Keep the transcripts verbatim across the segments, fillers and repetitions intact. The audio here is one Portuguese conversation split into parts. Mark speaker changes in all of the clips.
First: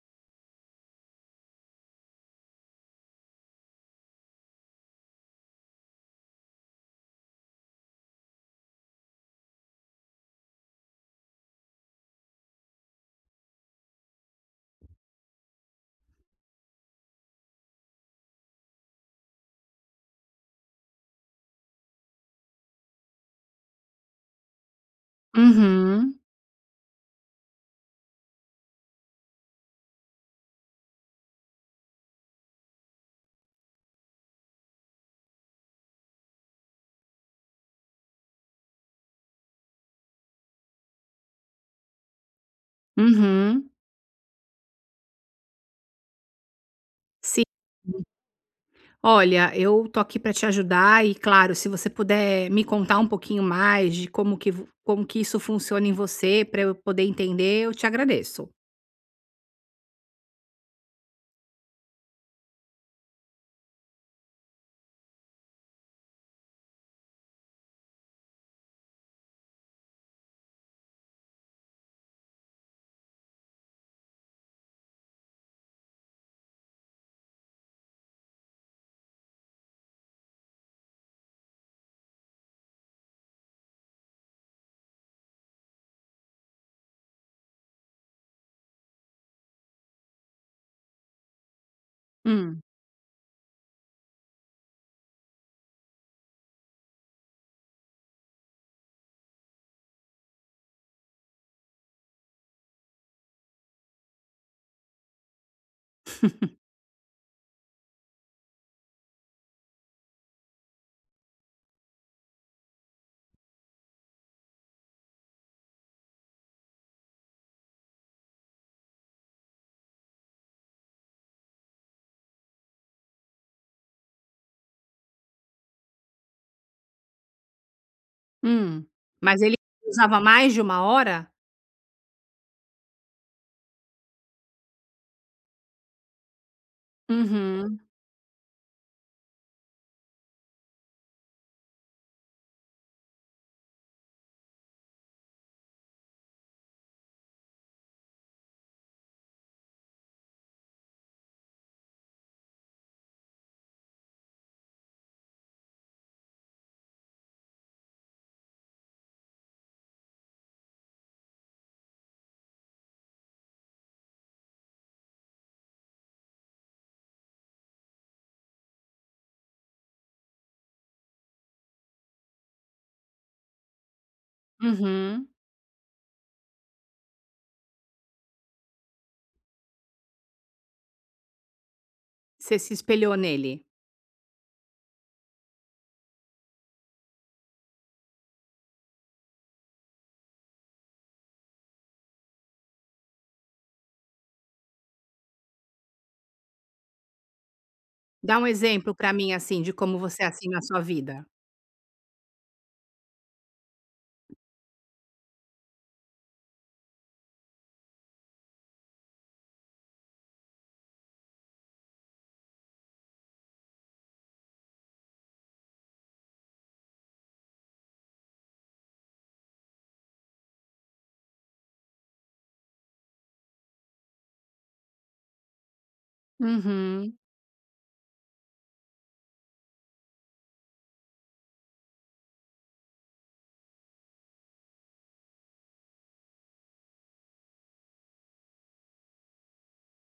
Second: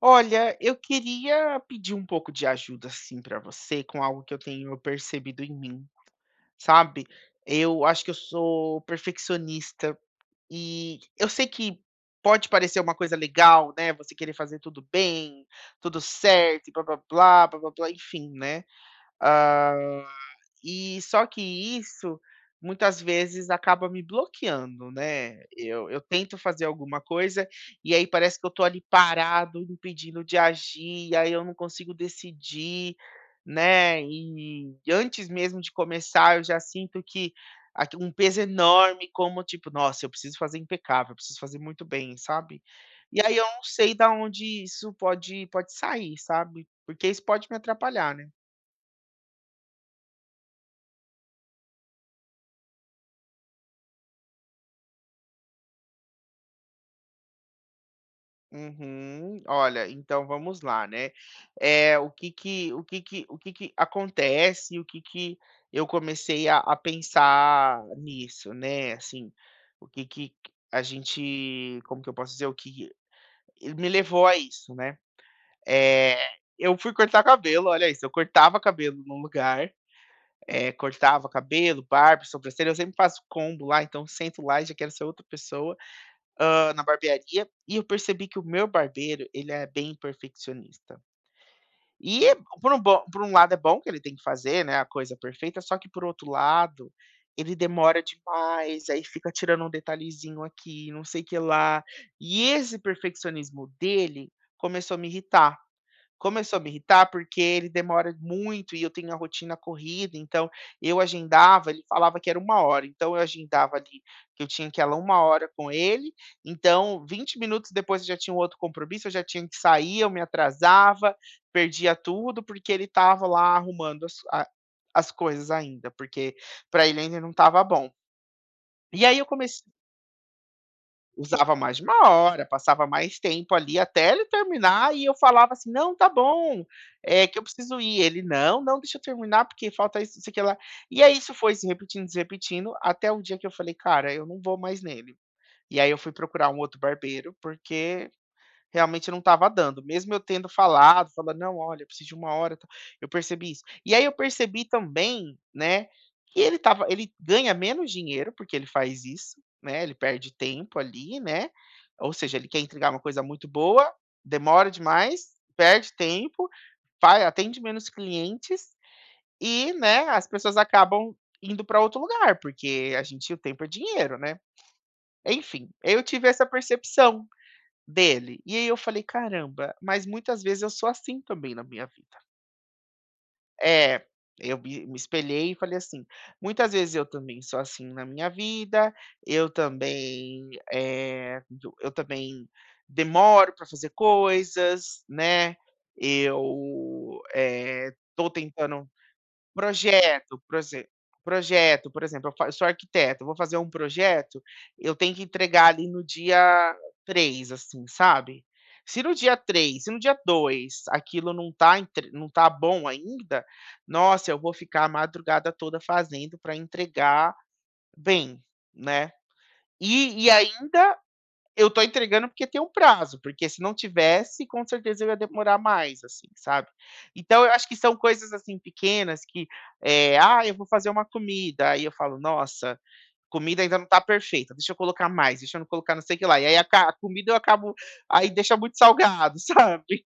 Speaker 1: Olha, eu queria pedir um pouco de ajuda, assim, pra você, com algo que eu tenho percebido em mim, sabe. Eu acho que eu sou perfeccionista e eu sei que pode parecer uma coisa legal, né, você querer fazer tudo bem, tudo certo e blá-blá-blá, blá-blá-blá, enfim, né. Ah, e só que isso muitas vezes acaba me bloqueando, né. Eu eu
Speaker 2: Uhum,
Speaker 1: tento fazer alguma coisa e aí parece que eu tô ali parado, impedindo de agir, e aí eu não consigo decidir, né. E antes mesmo de começar, eu já sinto que aqui um peso enorme como tipo: "Nossa, eu preciso fazer impecável, eu preciso fazer muito bem", sabe. E aí eu não
Speaker 2: uhum,
Speaker 1: sei da onde isso pode pode sair, sabe, porque isso
Speaker 2: sim.
Speaker 1: pode me atrapalhar, né.
Speaker 2: Olha, eu tô aqui pra te ajudar e, claro, se você puder me contar um pouquinho mais de como que vo como que isso funciona em você pra eu poder entender, eu te agradeço.
Speaker 1: Uhum. Olha, então vamos lá, né? É, o que que, o que que, o que que acontece, o que que eu comecei a, a pensar nisso, né? Assim, o que que a gente, como que eu posso dizer, o que me levou a isso, né? É, eu fui cortar cabelo, olha isso, eu cortava cabelo num lugar, é, cortava cabelo, barba, sobrancelha, eu sempre faço combo lá, então sento lá e já quero ser outra pessoa hã, na barbearia, e eu percebi que o meu barbeiro, ele é bem perfeccionista. E é-
Speaker 2: Hum,
Speaker 1: por um bom por um lado é bom que ele tem que fazer, né, a coisa perfeita, só que por outro lado, ele demora demais, aí fica tirando um detalhezinho aqui, não sei o que lá. E esse perfeccionismo dele começou a me irritar. Começou a me irritar, porque ele demora muito e eu tenho a rotina corrida, então eu agendava, ele falava que era uma hora, então eu agendava ali que eu tinha que ir lá uma hora com ele, então vinte minutos depois eu já tinha um outro compromisso, eu já tinha que sair, eu me atrasava, perdia tudo, porque ele estava lá arrumando as a as coisas ainda, porque para ele ainda não estava bom.
Speaker 2: hum.
Speaker 1: E aí eu
Speaker 2: Mas ele
Speaker 1: comecei.
Speaker 2: usava mais de uma hora?
Speaker 1: Usava mais de uma hora, passava mais tempo ali até ele terminar e eu falava assim: "Não, tá bom, é que eu preciso
Speaker 2: Uhum,
Speaker 1: ir". Ele: "Não, não, deixa eu terminar porque falta isso, não sei o que lá". E aí isso foi se repetindo, se repetindo, até o dia que eu falei: "Cara, eu não vou mais nele". E aí eu fui procurar um outro barbeiro, porque realmente não estava dando, mesmo eu tendo falado, falando: "Não, olha, eu preciso de uma hora, tal", eu percebi isso. E aí eu percebi também, né, que ele tava ele ganha menos dinheiro, porque ele faz isso, né, ele perde tempo ali, né, ou seja, ele quer entregar uma coisa muito boa, demora demais, perde tempo, vai atende menos clientes e, né, as pessoas acabam indo para outro lugar, porque a gente o tempo é dinheiro, né.
Speaker 2: uhum.
Speaker 1: Enfim, eu tive essa percepção. Dele. E aí eu falei: "Caramba, mas muitas vezes eu sou assim também na minha vida".
Speaker 2: Você se espelhou nele.
Speaker 1: É, eu me me espelhei e falei assim: "Muitas vezes eu também sou assim na minha vida, eu também, eh, do eu também demoro para fazer coisas, né, eu, eh, tô
Speaker 2: Dá um
Speaker 1: tentando".
Speaker 2: exemplo pra mim, assim, de como você é
Speaker 1: Projeto,
Speaker 2: assim
Speaker 1: por
Speaker 2: na sua
Speaker 1: exe
Speaker 2: vida.
Speaker 1: Projeto, por exemplo, eu fa eu sou arquiteto, eu vou fazer um projeto, eu tenho que entregar ali no dia três assim, sabe. Se no dia três se no dia dois aquilo não tá entre não tá bom ainda, nossa, eu vou ficar a madrugada toda fazendo para entregar bem, né. E e ainda eu tô entregando porque tem um prazo, porque se não tivesse, com certeza eu ia demorar mais, assim, sabe.
Speaker 2: Uhum,
Speaker 1: Então eu acho que são coisas, assim, pequenas que, eh, "Ah, eu vou fazer uma comida", aí eu falo: "Nossa, comida ainda não tá perfeita, deixa eu colocar mais, deixa eu não colocar não sei o que lá", e aí a ca a comida eu acabo, aí deixa muito salgado, sabe.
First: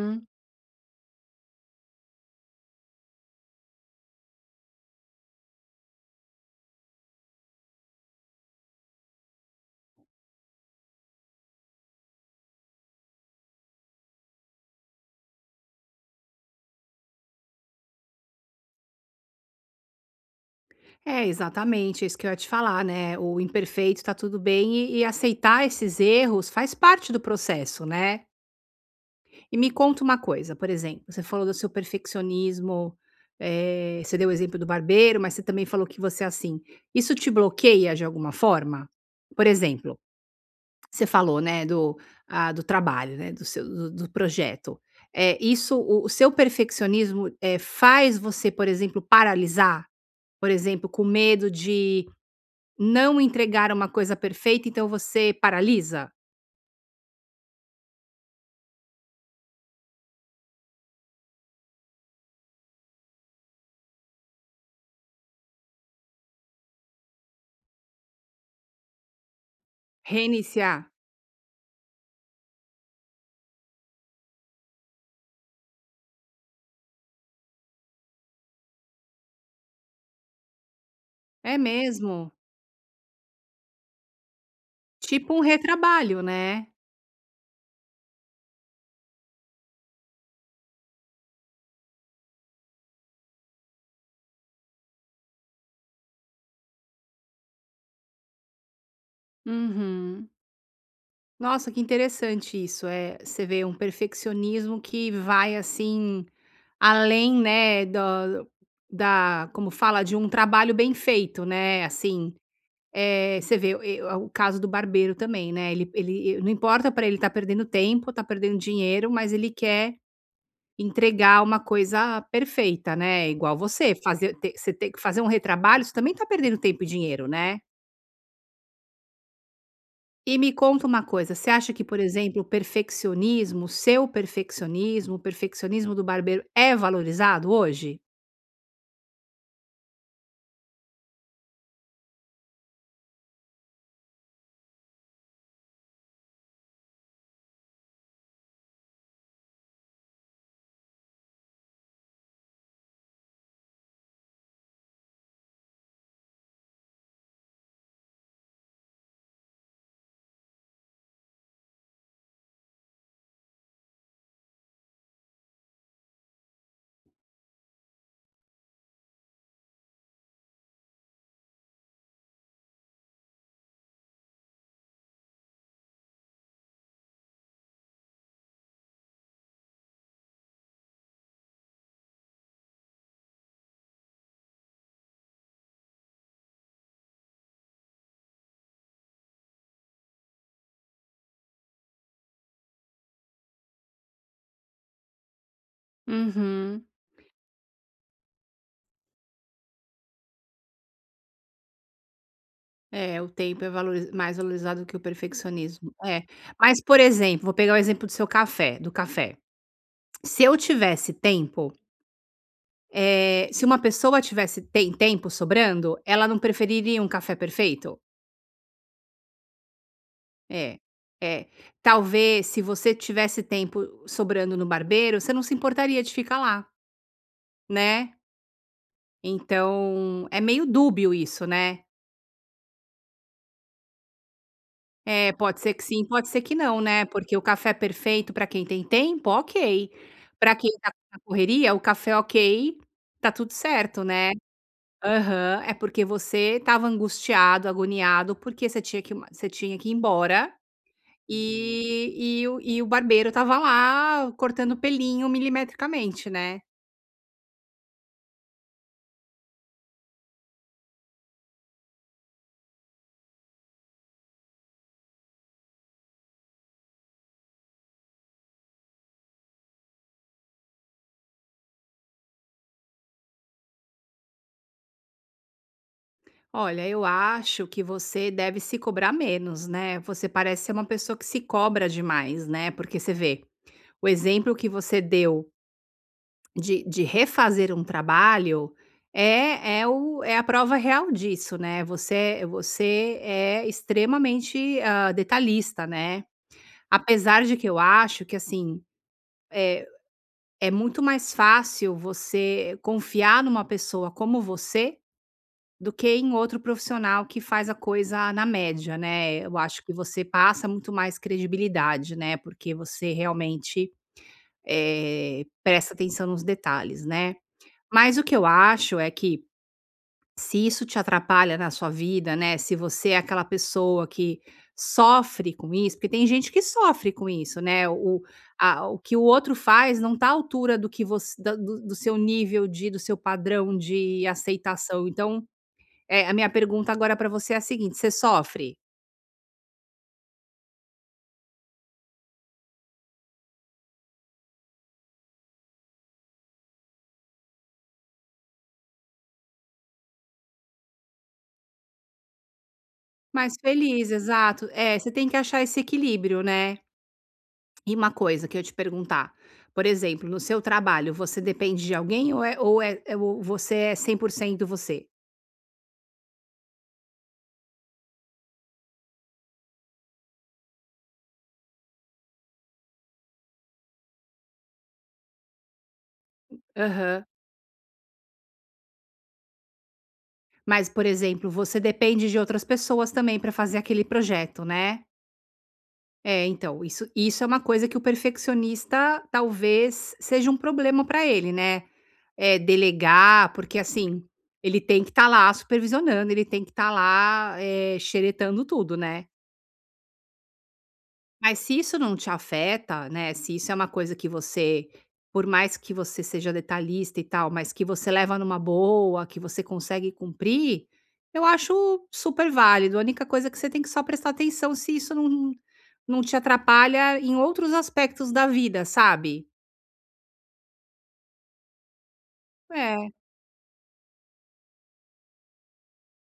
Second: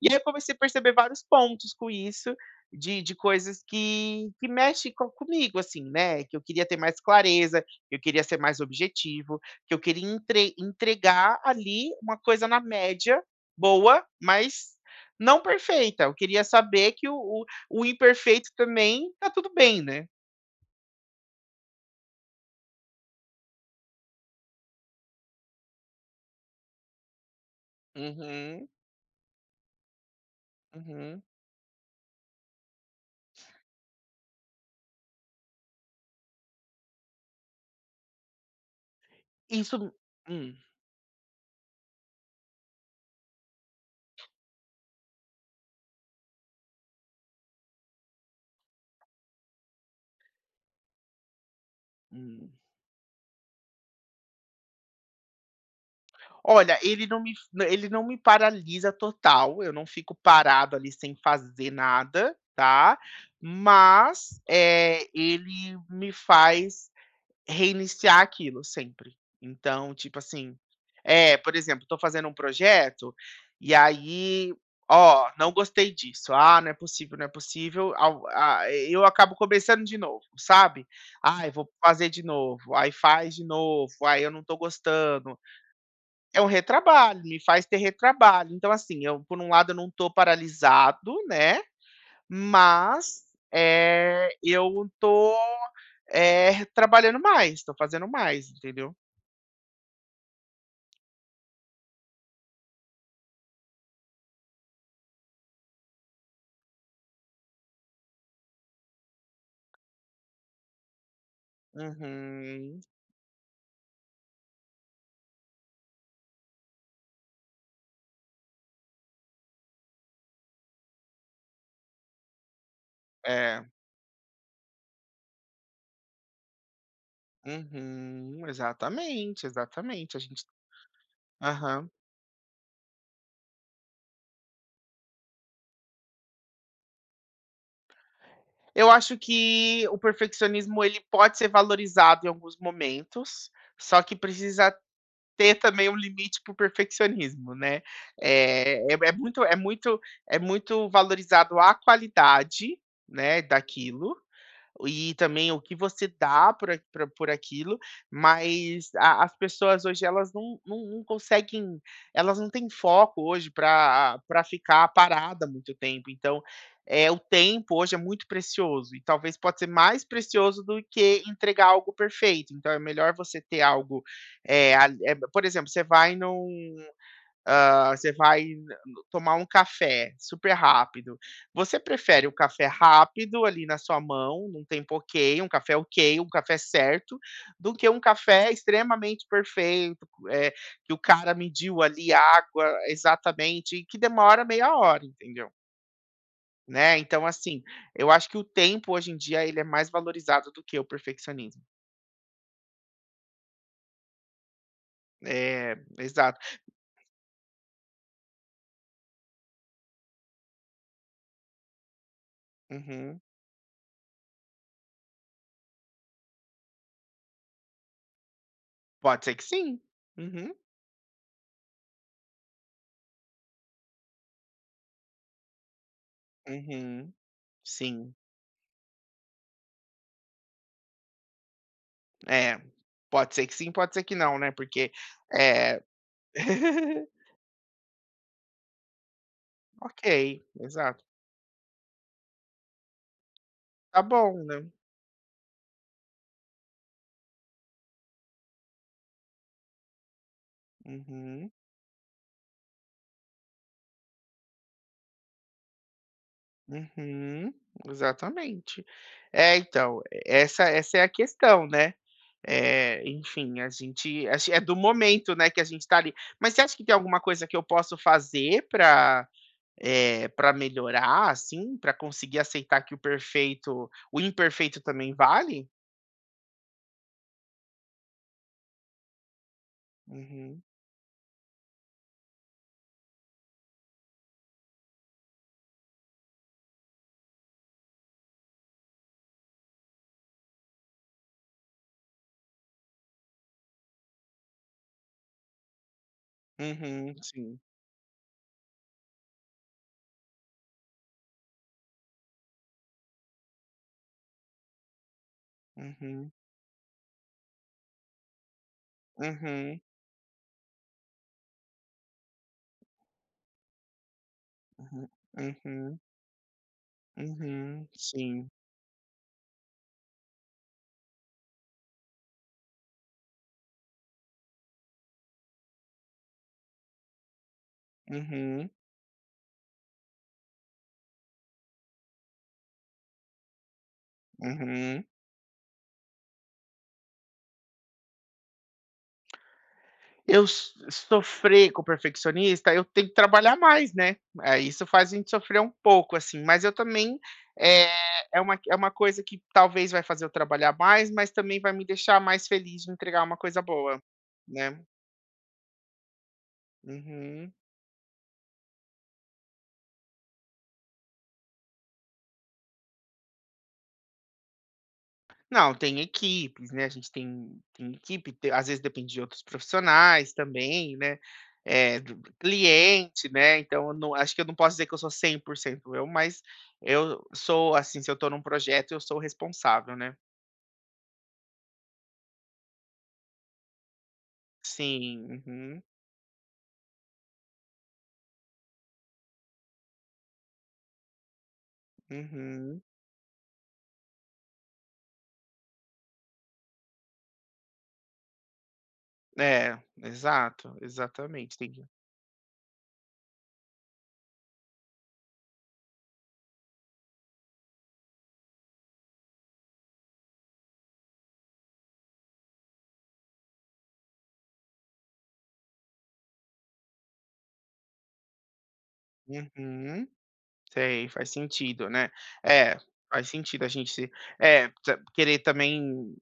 Speaker 1: E aí eu comecei a perceber vários pontos com isso, de de coisas que que mexe co comigo, assim, né, que eu queria ter mais clareza, que eu queria ser mais objetivo, que eu queria entre entregar ali uma coisa na média, boa, mas não perfeita. Eu queria saber que o o o imperfeito também tá tudo bem, né.
Speaker 2: É, exatamente, é isso que eu ia te falar, né, o imperfeito tá tudo bem e e aceitar esses erros faz parte do processo, né.
Speaker 1: Uhum,
Speaker 2: E me conta uma coisa, por exemplo,
Speaker 1: uhum.
Speaker 2: você falou do seu perfeccionismo, eh, você deu o exemplo do barbeiro, mas você também falou que você é assim. Isso te bloqueia de alguma forma? Por
Speaker 1: Isso.
Speaker 2: exemplo,
Speaker 1: Hum,
Speaker 2: você falou, né, do ah, do trabalho, né, do seu do do projeto. É isso o o seu perfeccionismo, eh, faz você, por exemplo, paralisar? Por exemplo, com medo de
Speaker 1: hum.
Speaker 2: não entregar uma coisa perfeita, então você paralisa?
Speaker 1: Olha, ele não me ele não me paralisa total, eu não fico parado ali sem fazer nada, tá. Mas, eh, ele me faz reiniciar aquilo sempre. Então, tipo assim,
Speaker 2: Reiniciar?
Speaker 1: é, por exemplo, estou fazendo um projeto, e aí: "Ó, não gostei disso. Ah, não é possível, não é possível", ao a eu acabo começando de novo, sabe. "Ai,
Speaker 2: É
Speaker 1: vou fazer de
Speaker 2: mesmo?
Speaker 1: novo", aí faz de novo, aí eu não tô
Speaker 2: Tipo
Speaker 1: gostando,
Speaker 2: um retrabalho,
Speaker 1: é um
Speaker 2: né?
Speaker 1: retrabalho, me faz ter retrabalho. Então, assim, eu, por um lado, eu não tô paralisado, né, mas, eh, eu tô, eh, trabalhando mais, tô fazendo mais, entendeu.
Speaker 2: Uhum. Nossa, que interessante isso, é. Você vê um perfeccionismo que vai, assim, além, né, da da como fala, de um trabalho bem feito, né, assim,
Speaker 1: Uhum.
Speaker 2: eh, você vê e o caso do barbeiro também, né, ele ele não importa para ele estar perdendo tempo, tá perdendo dinheiro, mas ele quer Entregar uma coisa perfeita, né, igual
Speaker 1: É.
Speaker 2: você, fazer te você ter que fazer um retrabalho, você também tá perdendo tempo e dinheiro, né.
Speaker 1: Uhum. Exatamente, exatamente. A
Speaker 2: E
Speaker 1: gente,
Speaker 2: me conta uma coisa, você acha que,
Speaker 1: aham.
Speaker 2: por exemplo, o perfeccionismo, o seu perfeccionismo, o perfeccionismo do barbeiro é valorizado hoje?
Speaker 1: Eu acho que o perfeccionismo, ele pode ser valorizado em alguns momentos, só que precisa ter também um limite para o perfeccionismo, né. Eh, é é muito é muito é muito valorizado a qualidade, né, daquilo, e também o que você dá por a pra por aquilo, mas a as pessoas hoje elas não não não conseguem, elas não têm foco hoje para pra ficar parada muito tempo, então, é o tempo hoje é muito precioso e talvez pode ser mais precioso do que entregar algo perfeito, então é melhor você ter algo, é ali, eh, por exemplo, você vai num Hã, você vai tomar um café super rápido. Você prefere o café rápido ali na sua mão, num tempo ok, um café ok, um café certo, do que um café extremamente perfeito, eh, que o cara mediu ali a água exatamente e que demora meia hora, entendeu?
Speaker 2: Uhum.
Speaker 1: Né, então assim, eu acho que o tempo hoje em dia ele é mais valorizado do que o perfeccionismo.
Speaker 2: É, o tempo é valoriz mais valorizado que o
Speaker 1: É,
Speaker 2: perfeccionismo. É.
Speaker 1: exato.
Speaker 2: Mas, por exemplo, vou pegar o exemplo do seu café do café. Se eu tivesse tempo,
Speaker 1: Uhum.
Speaker 2: eh, se uma pessoa tivesse tem tempo sobrando, ela não preferiria um café perfeito?
Speaker 1: Pode ser que sim. Uhum,
Speaker 2: É, é. Talvez se você tivesse tempo sobrando no barbeiro, você não se importaria de ficar lá,
Speaker 1: uhum, sim.
Speaker 2: né. Então, é meio dúbio isso, né.
Speaker 1: É, pode ser que sim, pode ser que não, né, porque,
Speaker 2: É, pode ser
Speaker 1: eh
Speaker 2: que sim, pode ser que não, né, porque o café perfeito para quem tem tempo, ok.
Speaker 1: ok,
Speaker 2: Para quem tá
Speaker 1: exato.
Speaker 2: na correria, o café ok, tá tudo
Speaker 1: Tá
Speaker 2: certo, né.
Speaker 1: bom, né.
Speaker 2: Aham. É porque você estava angustiado, agoniado, porque você tinha que você tinha que ir embora.
Speaker 1: Uhum,
Speaker 2: E e o e o barbeiro estava lá cortando pelinho milimetricamente, né.
Speaker 1: uhum, exatamente. É, então, essa essa é a questão, né. Eh, enfim, a gente acho é do momento, né, que a gente tá ali. Mas você acha que tem alguma coisa que eu posso fazer para, eh, pra melhorar, assim, para conseguir aceitar que o perfeito o imperfeito também vale?
Speaker 2: "Olha, eu acho que você deve se cobrar menos, né, você
Speaker 1: Uhum,
Speaker 2: parece ser uma pessoa que se cobra demais, né, porque você vê, o exemplo que você deu de de refazer um trabalho é é o é a prova real disso, né, você você é extremamente, hã, detalhista, né".
Speaker 1: uhum,
Speaker 2: Apesar de
Speaker 1: sim,
Speaker 2: que eu acho que assim, eh É muito mais fácil você confiar numa pessoa como você, do que
Speaker 1: uhum.
Speaker 2: em outro profissional que faz a coisa na média, né. Eu
Speaker 1: Uhum,
Speaker 2: acho que você passa muito mais credibilidade, né, porque você realmente,
Speaker 1: uhum,
Speaker 2: eh, presta
Speaker 1: uhum,
Speaker 2: atenção nos detalhes, né.
Speaker 1: uhum,
Speaker 2: Mas o que eu
Speaker 1: sim,
Speaker 2: acho é que se isso te atrapalha na sua vida, né, se você é aquela pessoa que sofre com isso, porque tem gente que sofre com isso, né, o
Speaker 1: uhum,
Speaker 2: a o que o outro faz não está à altura do que você, da do do seu nível de do seu padrão de
Speaker 1: uhum.
Speaker 2: aceitação. Então, eh, a minha pergunta agora para você é a seguinte: você sofre?
Speaker 1: Eu s sofrer com o perfeccionista, eu tenho que trabalhar mais, né, é isso faz a gente sofrer um pouco, assim, mas eu também, é é uma é uma coisa que talvez vai fazer eu trabalhar mais, mas também vai me deixar mais feliz de entregar uma
Speaker 2: Mais
Speaker 1: coisa boa,
Speaker 2: feliz, exato.
Speaker 1: né.
Speaker 2: É, você tem que achar esse equilíbrio, né.
Speaker 1: Uhum.
Speaker 2: E uma coisa que eu te perguntar, por exemplo, no seu trabalho, você depende de alguém ou é ou é ou você é cem por cento você?
Speaker 1: Não, tem equipes, né, a gente tem tem equipe, te às vezes depende de outros profissionais também, né, eh, do do cliente, né, então eu não acho que eu não posso dizer que eu sou cem por cento eu, mas eu
Speaker 2: Aham.
Speaker 1: sou, assim, se eu estou num projeto, eu sou o responsável, né.
Speaker 2: Mas, por exemplo, você depende de outras pessoas também para fazer aquele projeto, né?
Speaker 1: Sim, uhum,
Speaker 2: É, então, isso, isso é uma coisa que o perfeccionista talvez seja um problema para ele, né? É,
Speaker 1: uhum.
Speaker 2: delegar, porque assim, ele tem que estar lá supervisionando, ele tem que estar lá é, xeretando tudo, né?
Speaker 1: É, exato, exatamente,
Speaker 2: Mas
Speaker 1: tem
Speaker 2: se
Speaker 1: que.
Speaker 2: isso não te afeta, né, se isso é uma coisa que você por mais que você seja detalhista e tal, mas que você leva numa boa, que você consegue cumprir, eu acho super válido. A única coisa é que você tem que só prestar atenção se isso não não te atrapalha em outros aspectos da vida, sabe.
Speaker 1: Uhum. Sei, faz sentido, né. É,
Speaker 2: É,
Speaker 1: faz sentido a gente se, é, ta querer também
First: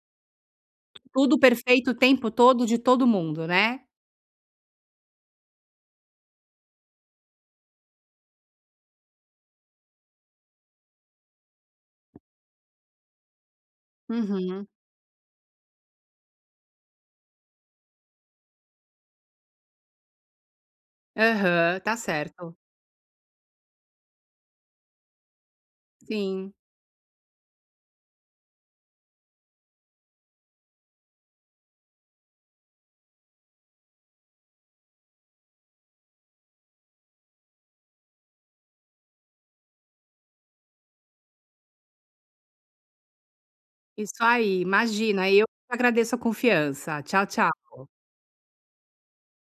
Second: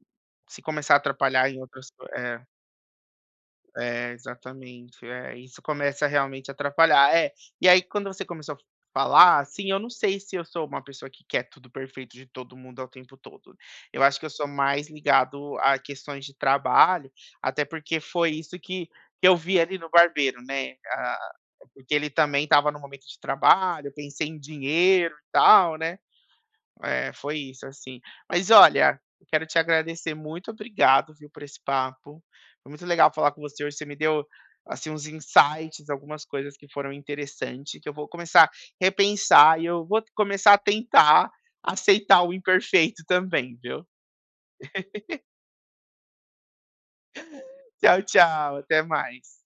Speaker 1: se começar a
Speaker 2: tudo
Speaker 1: atrapalhar em
Speaker 2: perfeito
Speaker 1: outras
Speaker 2: o
Speaker 1: co
Speaker 2: tempo
Speaker 1: é.
Speaker 2: todo de todo mundo, né.
Speaker 1: É, exatamente. É, isso começa realmente a atrapalhar. É, e aí quando você começou a falar, assim, eu não sei se eu sou uma pessoa que quer tudo perfeito de todo mundo ao tempo todo. Eu acho que eu sou
Speaker 2: Uhum.
Speaker 1: mais ligado a questões de trabalho, até porque foi isso que, que eu vi ali no barbeiro, né? Ah,
Speaker 2: Aham,
Speaker 1: porque
Speaker 2: tá
Speaker 1: ele também
Speaker 2: certo.
Speaker 1: estava no momento de trabalho, eu pensei em dinheiro e tal, né?
Speaker 2: Sim,
Speaker 1: É, foi isso, assim. Mas olha, eu quero te agradecer, muito obrigado, viu, por esse papo. Foi muito legal falar com você hoje, você me deu, assim, uns insights, algumas coisas que foram interessantes, que eu vou começar a repensar e eu vou começar a tentar aceitar o imperfeito também, viu.
Speaker 2: isso aí. Imagina, eu agradeço a confiança. Tchau, tchau.
Speaker 1: Tchau, tchau, até mais.